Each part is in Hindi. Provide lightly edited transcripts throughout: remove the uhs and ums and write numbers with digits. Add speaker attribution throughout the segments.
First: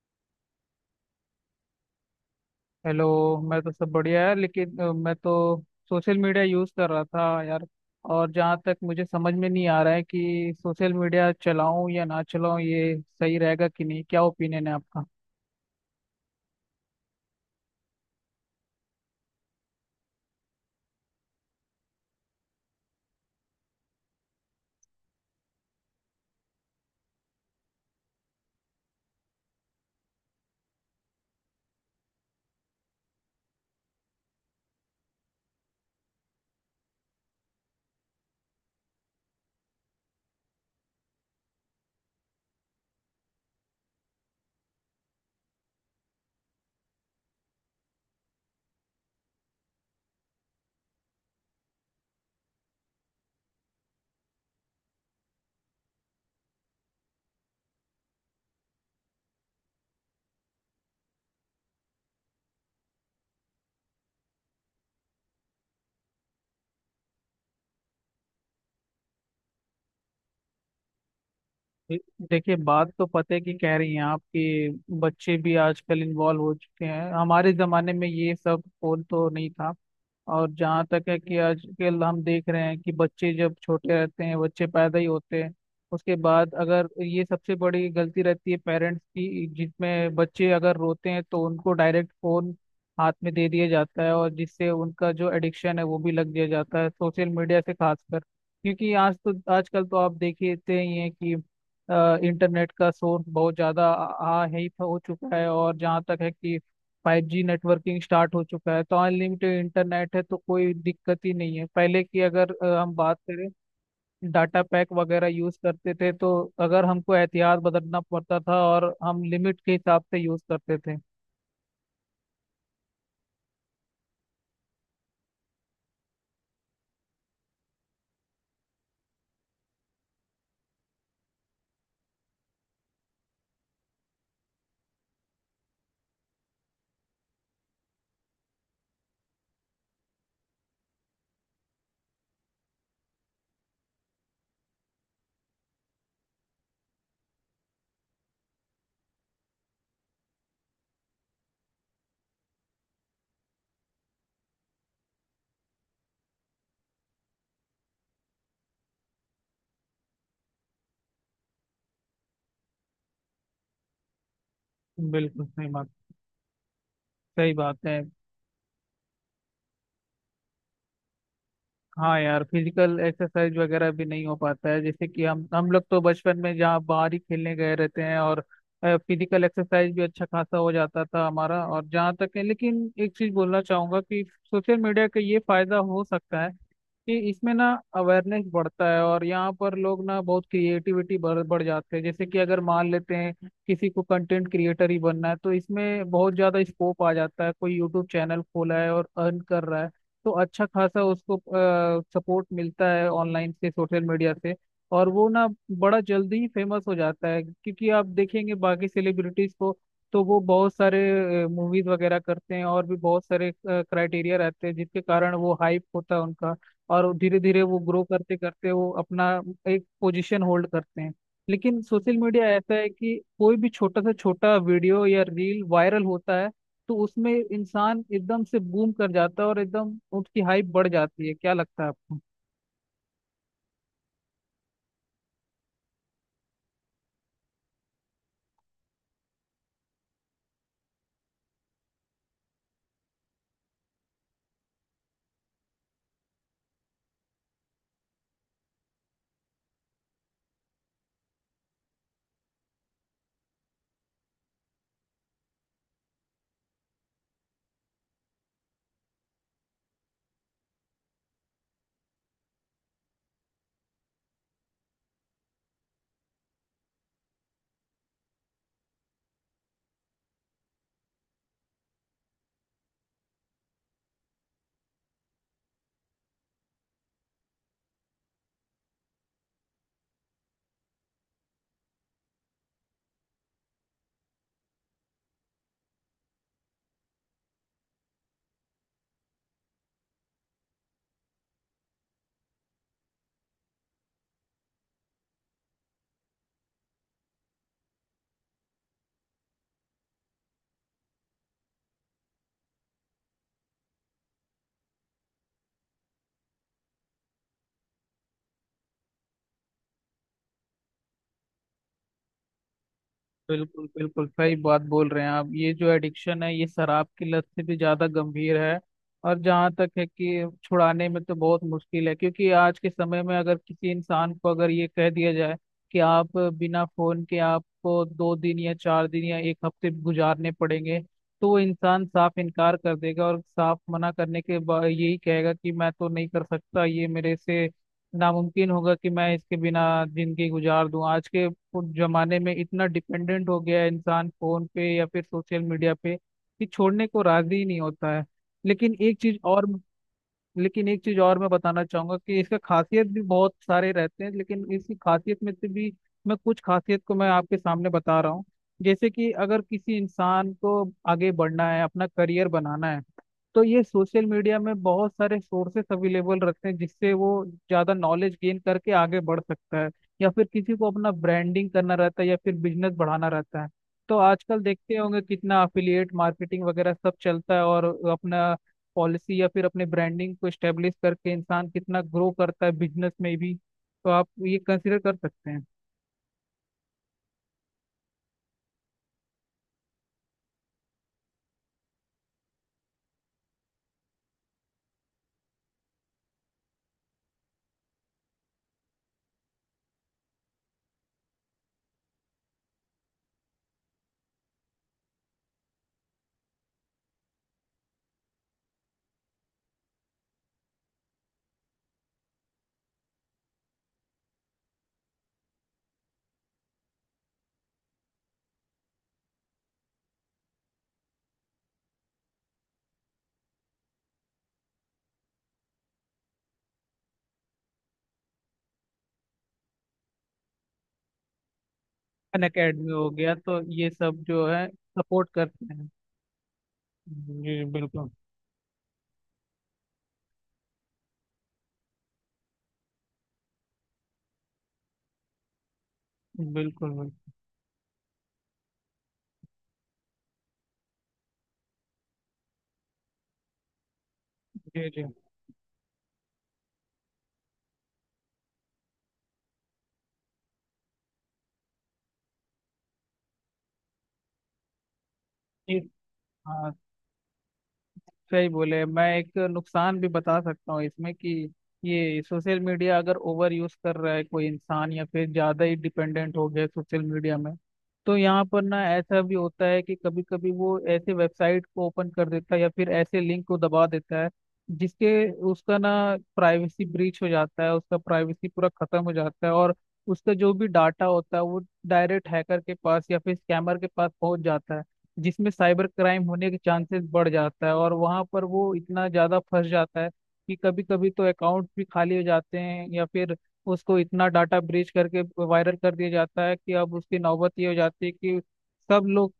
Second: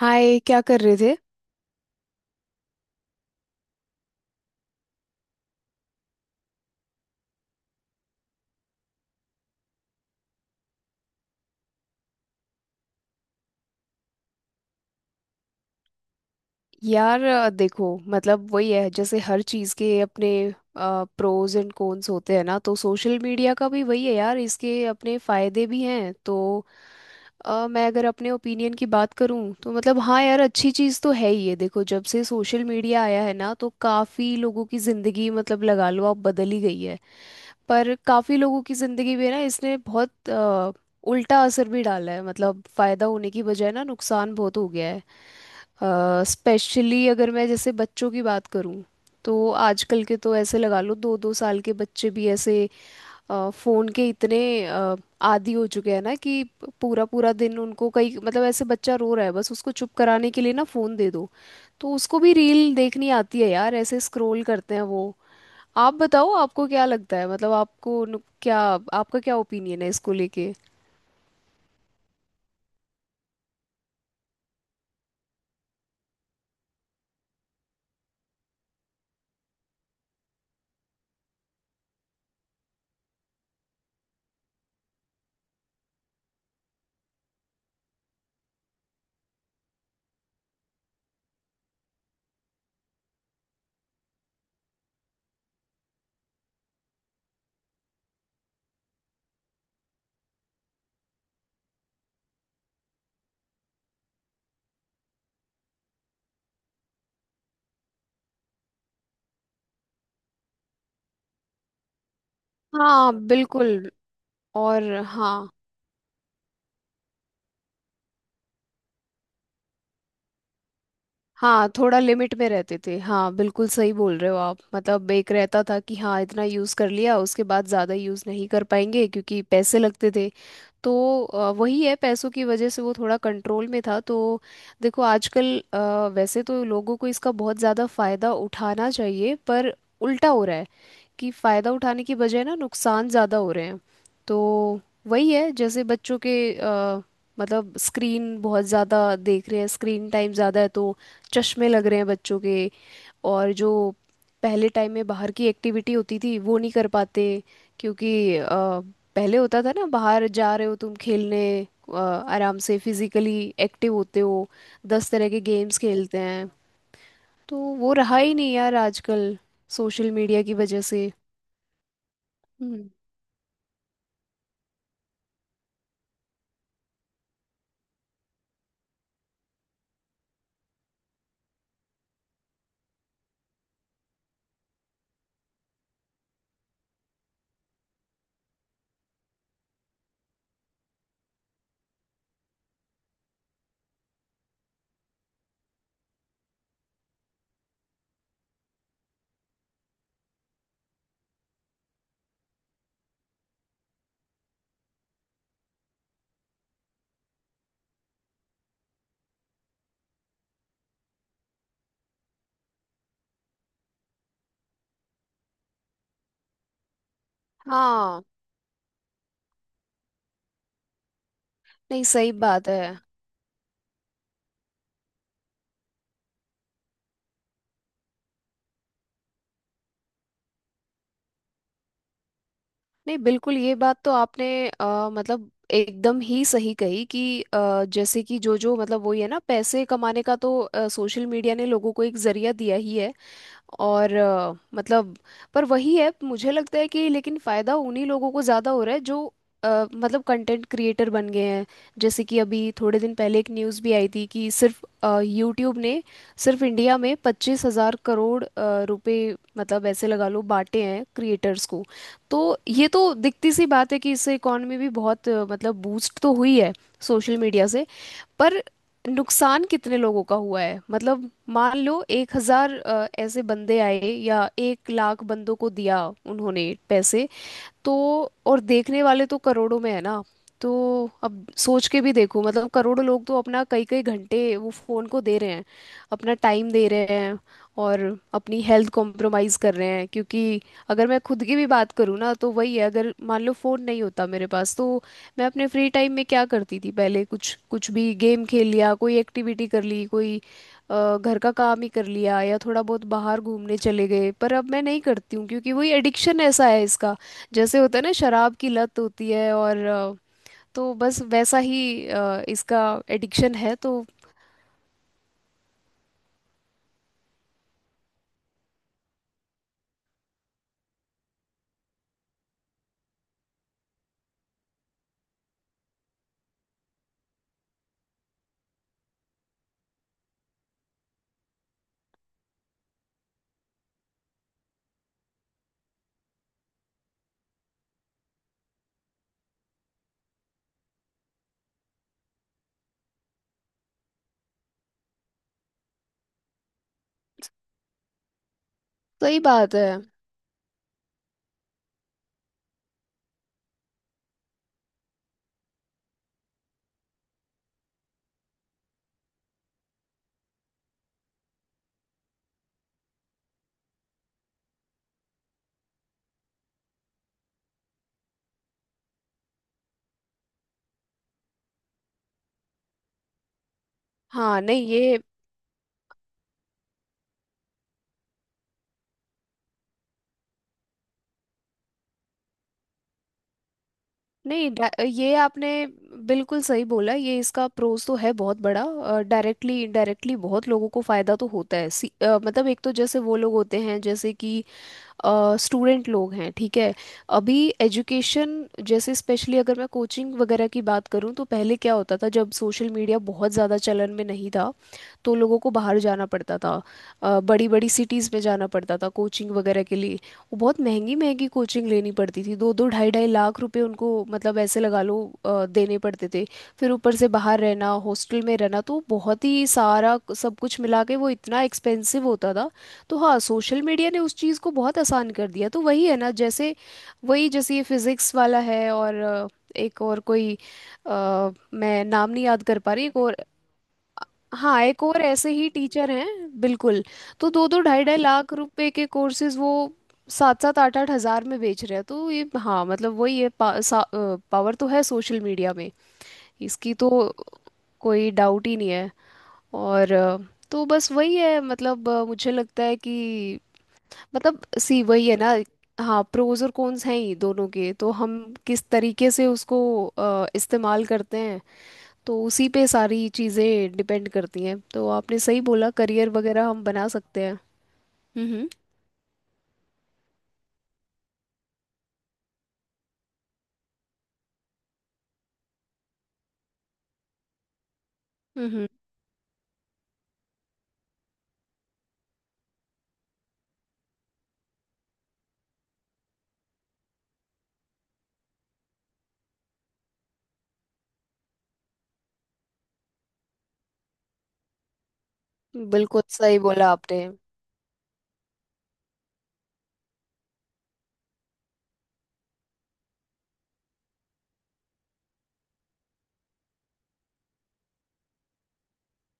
Speaker 1: हाय, क्या कर रहे थे?
Speaker 2: हेलो। मैं तो सब बढ़िया है लेकिन मैं तो सोशल मीडिया यूज़ कर रहा था यार। और जहाँ तक मुझे समझ में नहीं आ रहा है कि सोशल मीडिया चलाऊं या ना चलाऊं, ये सही रहेगा कि नहीं? क्या ओपिनियन है आपका?
Speaker 1: यार देखो मतलब वही है, जैसे हर चीज़ के अपने प्रोज एंड कॉन्स होते हैं ना। तो सोशल मीडिया का भी वही है यार, इसके अपने फायदे भी हैं। तो मैं अगर अपने ओपिनियन की बात करूं तो मतलब हाँ यार, अच्छी चीज़ तो है ही। ये देखो जब से सोशल मीडिया आया है ना तो काफ़ी लोगों की ज़िंदगी, मतलब लगा लो आप, बदल ही गई है। पर काफ़ी लोगों की ज़िंदगी में ना इसने बहुत उल्टा असर भी डाला है, मतलब फ़ायदा होने की बजाय ना नुकसान बहुत हो गया है। स्पेशली अगर मैं जैसे बच्चों की बात करूं तो आजकल के तो, ऐसे लगा लो, दो दो साल के बच्चे भी ऐसे फ़ोन के इतने अ, आदी हो चुके हैं ना कि पूरा पूरा दिन उनको, कई मतलब ऐसे बच्चा रो रहा है, बस उसको चुप कराने के लिए ना फ़ोन दे दो। तो उसको भी रील देखनी आती है यार, ऐसे स्क्रॉल करते हैं वो। आप बताओ, आपको क्या लगता है? मतलब आपको क्या, आपका क्या ओपिनियन है इसको लेके?
Speaker 2: दे- देखिए, बात तो पते की कह रही हैं आप कि बच्चे भी आजकल इन्वॉल्व हो चुके हैं। हमारे ज़माने में ये सब फोन तो नहीं था। और जहाँ तक है कि आजकल हम देख रहे हैं कि बच्चे जब छोटे रहते हैं, बच्चे पैदा ही होते हैं उसके बाद अगर ये सबसे बड़ी गलती रहती है पेरेंट्स की, जिसमें बच्चे अगर रोते हैं तो उनको डायरेक्ट फोन हाथ में दे दिया जाता है और जिससे उनका जो एडिक्शन है वो भी लग दिया जाता है सोशल मीडिया से, खासकर क्योंकि आज तो आजकल तो आप देखते ही हैं कि इंटरनेट का सोर्स बहुत ज़्यादा आ आ- है ही हो चुका है। और जहाँ तक है कि 5G नेटवर्किंग स्टार्ट हो चुका है तो अनलिमिटेड इंटरनेट है तो कोई दिक्कत ही नहीं है। पहले की अगर हम
Speaker 1: हाँ,
Speaker 2: बात करें
Speaker 1: बिल्कुल।
Speaker 2: डाटा पैक
Speaker 1: और।
Speaker 2: वगैरह
Speaker 1: हाँ।
Speaker 2: यूज करते थे तो अगर हमको एहतियात बदलना पड़ता था और हम लिमिट के हिसाब से यूज करते थे।
Speaker 1: हाँ, थोड़ा लिमिट में रहते थे, हाँ बिल्कुल सही बोल रहे हो आप। मतलब एक रहता था कि हाँ इतना यूज़ कर लिया, उसके बाद ज़्यादा यूज़ नहीं कर पाएंगे, क्योंकि पैसे लगते थे। तो वही है, पैसों की वजह से वो थोड़ा कंट्रोल में था। तो देखो आजकल वैसे तो लोगों को इसका बहुत ज़्यादा फ़ायदा उठाना चाहिए, पर उल्टा हो रहा है कि फ़ायदा उठाने की बजाय ना नुकसान ज़्यादा हो रहे हैं। तो वही है, जैसे बच्चों के मतलब स्क्रीन बहुत ज़्यादा देख रहे हैं, स्क्रीन टाइम ज़्यादा है, तो चश्मे लग रहे हैं बच्चों के। और जो पहले टाइम में बाहर की एक्टिविटी होती थी वो नहीं कर पाते, क्योंकि पहले होता था ना, बाहर जा रहे हो तुम खेलने, आराम से फिजिकली एक्टिव होते हो, 10 तरह के
Speaker 2: बिल्कुल सही
Speaker 1: गेम्स
Speaker 2: बात।
Speaker 1: खेलते हैं।
Speaker 2: सही
Speaker 1: तो
Speaker 2: बात
Speaker 1: वो
Speaker 2: है।
Speaker 1: रहा ही नहीं यार आजकल, सोशल मीडिया की वजह से।
Speaker 2: हाँ यार,
Speaker 1: हम्म।
Speaker 2: फिजिकल एक्सरसाइज वगैरह भी नहीं हो पाता है जैसे कि हम लोग तो बचपन में जहाँ बाहर ही खेलने गए रहते हैं और फिजिकल एक्सरसाइज भी अच्छा खासा हो जाता था हमारा। और जहाँ तक है, लेकिन एक चीज बोलना चाहूंगा कि सोशल मीडिया का ये फायदा हो सकता है कि इसमें ना अवेयरनेस बढ़ता है और यहाँ पर लोग ना बहुत क्रिएटिविटी बढ़ बढ़ जाते हैं। जैसे कि अगर मान लेते हैं किसी को कंटेंट क्रिएटर ही बनना है तो इसमें बहुत ज़्यादा स्कोप आ जाता है। कोई यूट्यूब चैनल खोला है और अर्न कर रहा है तो अच्छा खासा उसको सपोर्ट मिलता है ऑनलाइन से, सोशल मीडिया से। और वो ना बड़ा जल्दी ही फेमस हो जाता है क्योंकि आप देखेंगे बाकी सेलिब्रिटीज को तो वो बहुत सारे मूवीज वगैरह करते हैं और भी बहुत सारे क्राइटेरिया रहते हैं जिसके कारण वो हाइप होता है उनका। और धीरे धीरे वो ग्रो
Speaker 1: हाँ,
Speaker 2: करते करते वो अपना एक पोजीशन होल्ड करते हैं। लेकिन
Speaker 1: नहीं,
Speaker 2: सोशल
Speaker 1: सही
Speaker 2: मीडिया
Speaker 1: बात
Speaker 2: ऐसा
Speaker 1: है।
Speaker 2: है कि कोई भी छोटा से छोटा वीडियो या रील वायरल होता है तो उसमें इंसान एकदम से बूम कर जाता है और एकदम उसकी हाइप बढ़ जाती है। क्या लगता है आपको?
Speaker 1: नहीं, बिल्कुल ये बात तो आपने मतलब एकदम ही सही कही कि जैसे कि जो जो, मतलब वही है ना, पैसे कमाने का तो सोशल मीडिया ने लोगों को एक जरिया दिया ही है। और मतलब, पर वही है, मुझे लगता है कि लेकिन फायदा उन्हीं लोगों को ज्यादा हो रहा है जो मतलब कंटेंट क्रिएटर बन गए हैं। जैसे कि अभी थोड़े दिन पहले एक न्यूज़ भी आई थी कि सिर्फ यूट्यूब ने सिर्फ इंडिया में 25,000 करोड़ रुपए, मतलब ऐसे लगा लो, बांटे हैं क्रिएटर्स को। तो ये तो दिखती सी बात है कि इससे इकॉनमी भी बहुत मतलब बूस्ट तो हुई है सोशल मीडिया से। पर नुकसान कितने लोगों का हुआ है मतलब, मान लो एक हजार ऐसे बंदे आए, या एक लाख बंदों को दिया उन्होंने पैसे, तो और देखने वाले तो करोड़ों में है ना। तो अब सोच के भी देखो, मतलब करोड़ों लोग तो अपना कई कई घंटे वो फोन को दे रहे हैं, अपना टाइम दे रहे हैं, और अपनी हेल्थ कॉम्प्रोमाइज कर रहे हैं। क्योंकि अगर मैं खुद की भी बात करूँ ना तो वही है, अगर मान लो फोन नहीं होता मेरे पास तो मैं अपने फ्री टाइम में क्या करती थी पहले? कुछ कुछ भी गेम खेल लिया, कोई एक्टिविटी कर ली, कोई घर का काम ही कर लिया, या थोड़ा बहुत बाहर घूमने चले गए। पर अब मैं नहीं करती हूँ क्योंकि वही एडिक्शन ऐसा है इसका, जैसे होता है ना शराब की लत होती है, और तो बस वैसा ही इसका एडिक्शन है।
Speaker 2: बिल्कुल
Speaker 1: तो
Speaker 2: बिल्कुल सही बात बोल रहे हैं आप। ये जो एडिक्शन है ये शराब की लत से भी ज्यादा गंभीर है। और जहाँ तक है कि छुड़ाने में तो बहुत मुश्किल है क्योंकि आज के समय में अगर किसी इंसान को अगर ये कह दिया जाए कि आप बिना फोन के आपको 2 दिन या 4 दिन या 1 हफ्ते गुजारने पड़ेंगे तो वो इंसान साफ इनकार कर देगा और साफ मना करने के बाद यही कहेगा कि मैं तो नहीं कर सकता ये मेरे से। नामुमकिन होगा कि मैं इसके बिना जिंदगी गुजार दूं। आज के जमाने में इतना डिपेंडेंट हो गया है इंसान फोन पे या फिर सोशल मीडिया पे कि छोड़ने को राजी ही नहीं होता है। लेकिन एक चीज
Speaker 1: सही
Speaker 2: और
Speaker 1: बात है।
Speaker 2: लेकिन एक चीज और मैं बताना चाहूंगा कि इसका खासियत भी बहुत सारे रहते हैं। लेकिन इसकी खासियत में से भी मैं कुछ खासियत को मैं आपके सामने बता रहा हूँ। जैसे कि अगर किसी इंसान को आगे बढ़ना है, अपना करियर बनाना है तो ये सोशल मीडिया में बहुत सारे सोर्सेस अवेलेबल रखते हैं जिससे वो ज़्यादा नॉलेज गेन करके आगे बढ़ सकता है। या फिर किसी को अपना ब्रांडिंग करना रहता है या फिर बिजनेस बढ़ाना रहता है तो आजकल
Speaker 1: हाँ, नहीं
Speaker 2: देखते
Speaker 1: ये।
Speaker 2: होंगे कितना अफिलिएट मार्केटिंग वगैरह सब चलता है और अपना पॉलिसी या फिर अपने ब्रांडिंग को स्टेब्लिश करके इंसान कितना ग्रो करता है बिजनेस में भी। तो आप ये
Speaker 1: नहीं,
Speaker 2: कंसिडर कर
Speaker 1: ये
Speaker 2: सकते हैं।
Speaker 1: आपने बिल्कुल सही बोला, ये इसका प्रोज तो है बहुत बड़ा। डायरेक्टली इनडायरेक्टली बहुत लोगों को फायदा तो होता है, मतलब एक तो जैसे वो लोग होते हैं, जैसे कि स्टूडेंट लोग हैं, ठीक है, अभी एजुकेशन, जैसे स्पेशली अगर मैं कोचिंग वगैरह की बात करूँ तो पहले क्या होता था जब सोशल मीडिया बहुत ज़्यादा चलन में नहीं था? तो लोगों को बाहर जाना पड़ता था, बड़ी बड़ी सिटीज़ में जाना पड़ता था कोचिंग वगैरह के लिए। वो बहुत महंगी महंगी कोचिंग लेनी पड़ती थी, दो दो ढाई ढाई लाख रुपए उनको, मतलब ऐसे लगा लो, देने पड़ते थे। फिर ऊपर से बाहर रहना, हॉस्टल में रहना, तो बहुत ही सारा सब कुछ मिला के वो इतना एक्सपेंसिव होता था। तो हाँ, सोशल मीडिया ने उस चीज़ को बहुत आसान कर दिया। तो वही है ना, जैसे वही जैसे ये फिजिक्स वाला है, और एक और कोई, मैं नाम
Speaker 2: अन
Speaker 1: नहीं याद कर
Speaker 2: अकेडमी
Speaker 1: पा रही,
Speaker 2: हो
Speaker 1: एक
Speaker 2: गया,
Speaker 1: और।
Speaker 2: तो ये सब जो है
Speaker 1: हाँ, एक और
Speaker 2: सपोर्ट
Speaker 1: ऐसे ही
Speaker 2: करते हैं।
Speaker 1: टीचर हैं। बिल्कुल। तो
Speaker 2: जी
Speaker 1: दो दो ढाई
Speaker 2: बिल्कुल।
Speaker 1: ढाई लाख रुपए के कोर्सेज वो सात सात आठ आठ हजार में बेच रहे हैं। तो ये, हाँ मतलब वही है, पावर तो है सोशल मीडिया में,
Speaker 2: बिल्कुल।
Speaker 1: इसकी तो
Speaker 2: बिल्कुल।
Speaker 1: कोई डाउट ही नहीं है। और तो बस वही है, मतलब मुझे लगता है कि मतलब सी
Speaker 2: जी
Speaker 1: वही है ना। हाँ, प्रोज और कॉन्स हैं ही दोनों के, तो हम किस तरीके से उसको इस्तेमाल करते हैं, तो उसी पे सारी चीज़ें डिपेंड करती हैं। तो आपने सही
Speaker 2: जी
Speaker 1: बोला, करियर वगैरह
Speaker 2: हाँ।
Speaker 1: हम बना सकते हैं।
Speaker 2: सही
Speaker 1: हम्म।
Speaker 2: बोले, मैं एक नुकसान भी बता सकता हूँ इसमें कि ये सोशल मीडिया अगर ओवर यूज कर रहा है कोई इंसान या फिर ज्यादा ही डिपेंडेंट हो गया सोशल मीडिया में तो यहाँ पर ना
Speaker 1: हम्म।
Speaker 2: ऐसा भी होता है कि कभी कभी वो ऐसे वेबसाइट को ओपन कर देता है या फिर ऐसे लिंक को दबा देता है जिसके उसका ना प्राइवेसी ब्रीच हो जाता है, उसका प्राइवेसी पूरा खत्म हो जाता है और उसका जो भी डाटा होता है वो डायरेक्ट हैकर के पास या फिर स्कैमर के पास पहुंच जाता है। जिसमें साइबर
Speaker 1: बिल्कुल
Speaker 2: क्राइम होने के
Speaker 1: सही बोला
Speaker 2: चांसेस
Speaker 1: आपने।
Speaker 2: बढ़ जाता है और वहां पर वो इतना ज्यादा फंस जाता है कि कभी कभी तो अकाउंट भी खाली हो जाते हैं या फिर उसको इतना डाटा ब्रीच करके वायरल कर दिया जाता है कि अब उसकी नौबत ये हो जाती है कि सब लोग,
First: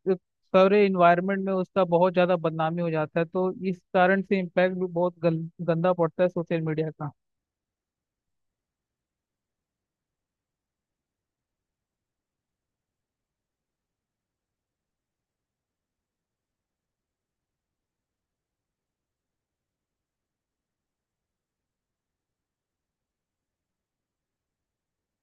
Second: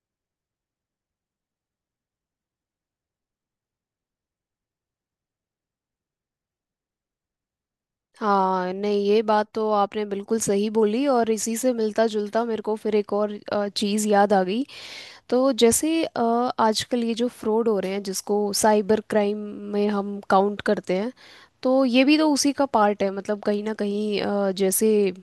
Speaker 2: सारे इन्वायरमेंट में उसका बहुत ज्यादा बदनामी हो जाता है। तो इस कारण से इम्पैक्ट भी बहुत गंदा पड़ता है सोशल मीडिया का।
Speaker 1: हाँ, नहीं ये बात तो आपने बिल्कुल सही बोली, और इसी से मिलता जुलता मेरे को फिर एक और चीज़ याद आ गई। तो जैसे आजकल ये जो फ्रॉड हो रहे हैं, जिसको साइबर क्राइम में हम काउंट करते हैं, तो ये भी तो उसी का पार्ट है, मतलब कहीं ना कहीं जैसे,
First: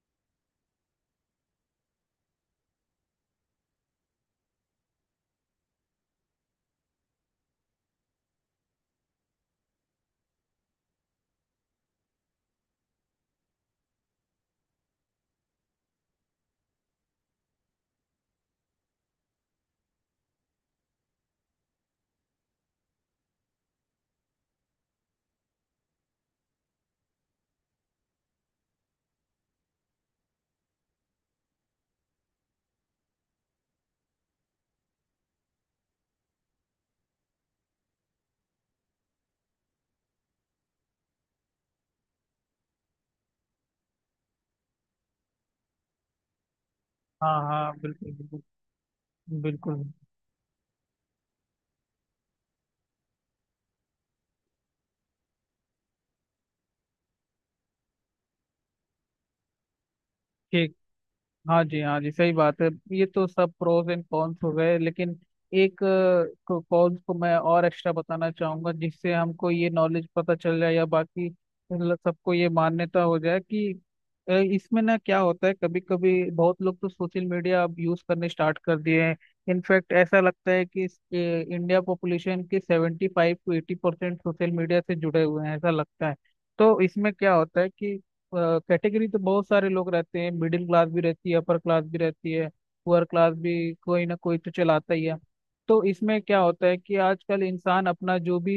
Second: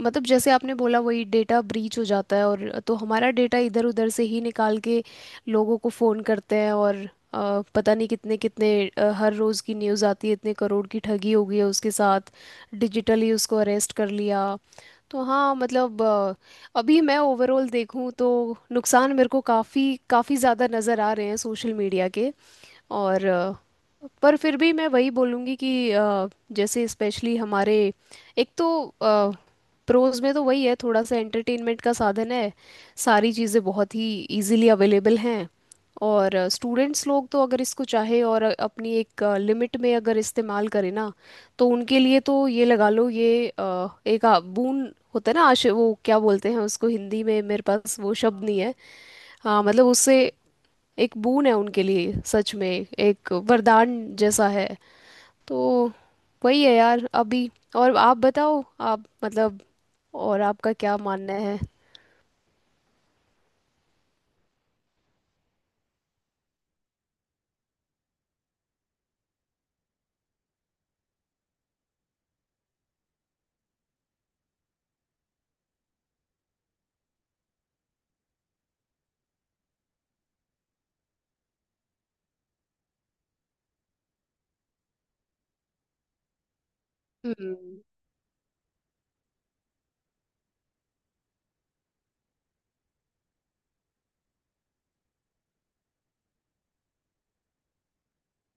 Speaker 1: मतलब जैसे आपने बोला, वही डेटा ब्रीच हो जाता है, और तो हमारा डेटा इधर उधर से ही निकाल के लोगों को फ़ोन करते हैं। और पता नहीं कितने कितने हर रोज़ की न्यूज़ आती है, इतने करोड़ की ठगी हो गई है उसके साथ, डिजिटली उसको अरेस्ट कर लिया। तो हाँ मतलब अभी मैं ओवरऑल देखूँ तो नुकसान मेरे को काफ़ी काफ़ी ज़्यादा नज़र आ रहे हैं सोशल मीडिया के। और पर फिर भी मैं वही बोलूँगी कि जैसे स्पेशली हमारे, एक तो प्रोज में तो वही है, थोड़ा सा एंटरटेनमेंट का साधन है, सारी चीज़ें बहुत ही इजीली अवेलेबल हैं। और स्टूडेंट्स लोग तो अगर इसको चाहे और अपनी एक लिमिट में अगर इस्तेमाल करें ना, तो उनके लिए तो ये, लगा लो, ये एक बून होता है ना, आश, वो क्या बोलते हैं उसको हिंदी
Speaker 2: हाँ
Speaker 1: में, मेरे
Speaker 2: हाँ
Speaker 1: पास
Speaker 2: बिल्कुल।
Speaker 1: वो
Speaker 2: बिल्कुल
Speaker 1: शब्द नहीं है। हाँ
Speaker 2: बिल्कुल।
Speaker 1: मतलब उससे एक बून है उनके लिए, सच में, एक वरदान जैसा है। तो वही है यार अभी, और आप बताओ, आप, मतलब और आपका
Speaker 2: ठीक।
Speaker 1: क्या मानना है?
Speaker 2: हाँ जी, हाँ जी, सही बात है। ये तो सब प्रोज एंड कॉन्स हो गए लेकिन एक कॉन्स को मैं और एक्स्ट्रा बताना चाहूंगा जिससे हमको ये नॉलेज पता चल जाए या बाकी सबको ये मान्यता हो जाए कि इसमें ना क्या होता है कभी कभी बहुत लोग तो सोशल मीडिया अब यूज करने स्टार्ट कर दिए हैं। इनफैक्ट ऐसा लगता है कि इंडिया पॉपुलेशन के 75 to 80% सोशल मीडिया से जुड़े हुए हैं, ऐसा लगता है। तो इसमें क्या होता है,
Speaker 1: हम्म।
Speaker 2: कैटेगरी तो बहुत सारे लोग रहते हैं। मिडिल क्लास भी रहती है, अपर क्लास भी रहती है, पुअर क्लास भी। कोई ना कोई तो चलाता ही है। तो इसमें क्या होता है कि आजकल इंसान अपना जो भी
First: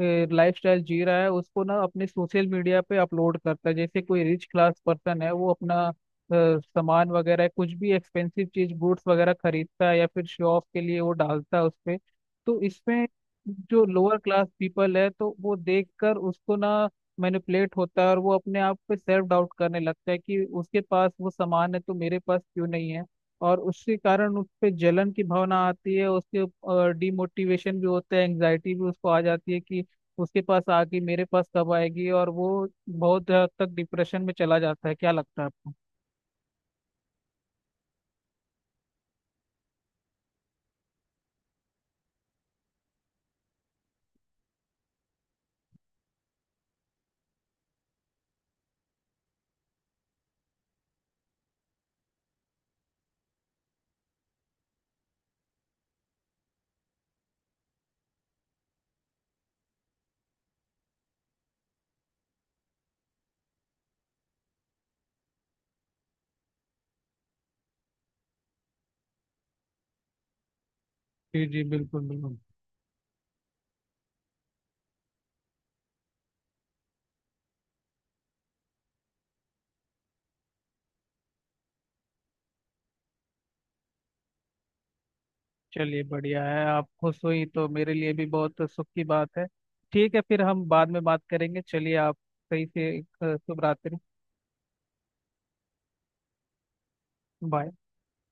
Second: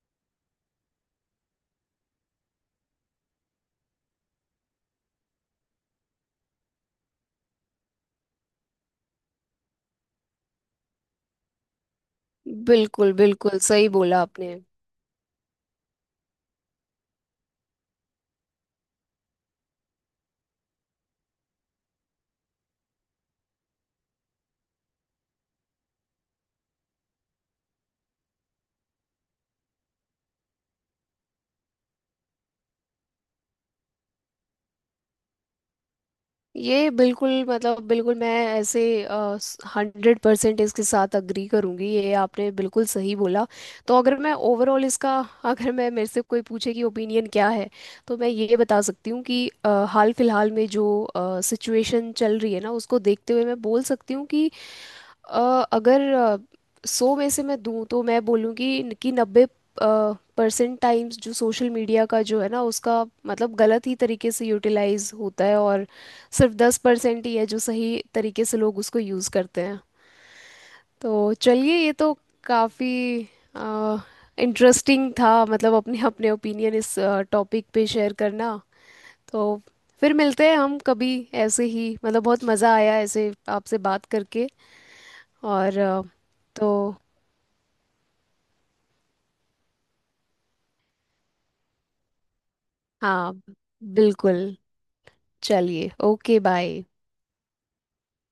Speaker 2: लाइफ स्टाइल जी रहा है उसको ना अपने सोशल मीडिया पे अपलोड करता है। जैसे कोई रिच क्लास पर्सन है, वो अपना सामान वगैरह कुछ भी एक्सपेंसिव चीज गुड्स वगैरह खरीदता है या फिर शो ऑफ के लिए वो डालता है उस पे। तो इसमें
Speaker 1: बिल्कुल, बिल्कुल
Speaker 2: जो
Speaker 1: सही
Speaker 2: लोअर
Speaker 1: बोला
Speaker 2: क्लास
Speaker 1: आपने।
Speaker 2: पीपल है तो वो देखकर उसको ना मैनिपुलेट होता है और वो अपने आप पे सेल्फ डाउट करने लगता है कि उसके पास वो सामान है तो मेरे पास क्यों नहीं है। और उसके कारण उस पे जलन की भावना आती है, उसके डिमोटिवेशन भी होता है, एंग्जाइटी भी उसको आ जाती है कि उसके पास आके मेरे पास कब आएगी और वो बहुत हद तक डिप्रेशन में चला जाता है। क्या लगता है आपको?
Speaker 1: ये बिल्कुल, मतलब बिल्कुल, मैं ऐसे 100% इसके साथ अग्री करूंगी, ये आपने बिल्कुल सही बोला। तो अगर मैं ओवरऑल इसका अगर मैं, मेरे से कोई पूछे कि ओपिनियन क्या है, तो मैं ये बता सकती हूँ कि हाल फिलहाल में जो सिचुएशन चल रही है ना, उसको देखते हुए मैं बोल सकती हूँ कि अ, अगर 100 में से मैं दूं तो मैं बोलूँगी कि 90% टाइम्स जो सोशल मीडिया का जो है ना, उसका मतलब गलत ही तरीके से यूटिलाइज होता है, और सिर्फ 10% ही है जो सही तरीके से लोग उसको यूज़ करते हैं। तो
Speaker 2: जी जी
Speaker 1: चलिए, ये
Speaker 2: बिल्कुल
Speaker 1: तो
Speaker 2: बिल्कुल।
Speaker 1: काफ़ी इंटरेस्टिंग था, मतलब अपने अपने ओपिनियन इस टॉपिक पे शेयर करना। तो फिर मिलते हैं हम कभी ऐसे ही, मतलब बहुत मज़ा आया ऐसे आपसे बात करके। और
Speaker 2: चलिए बढ़िया है,
Speaker 1: तो
Speaker 2: आप खुश हुई तो मेरे लिए भी बहुत सुख की बात है। ठीक है, फिर हम बाद में बात करेंगे। चलिए, आप सही से
Speaker 1: हाँ
Speaker 2: शुभ रात्रि।
Speaker 1: बिल्कुल, चलिए ओके, बाय।
Speaker 2: बाय।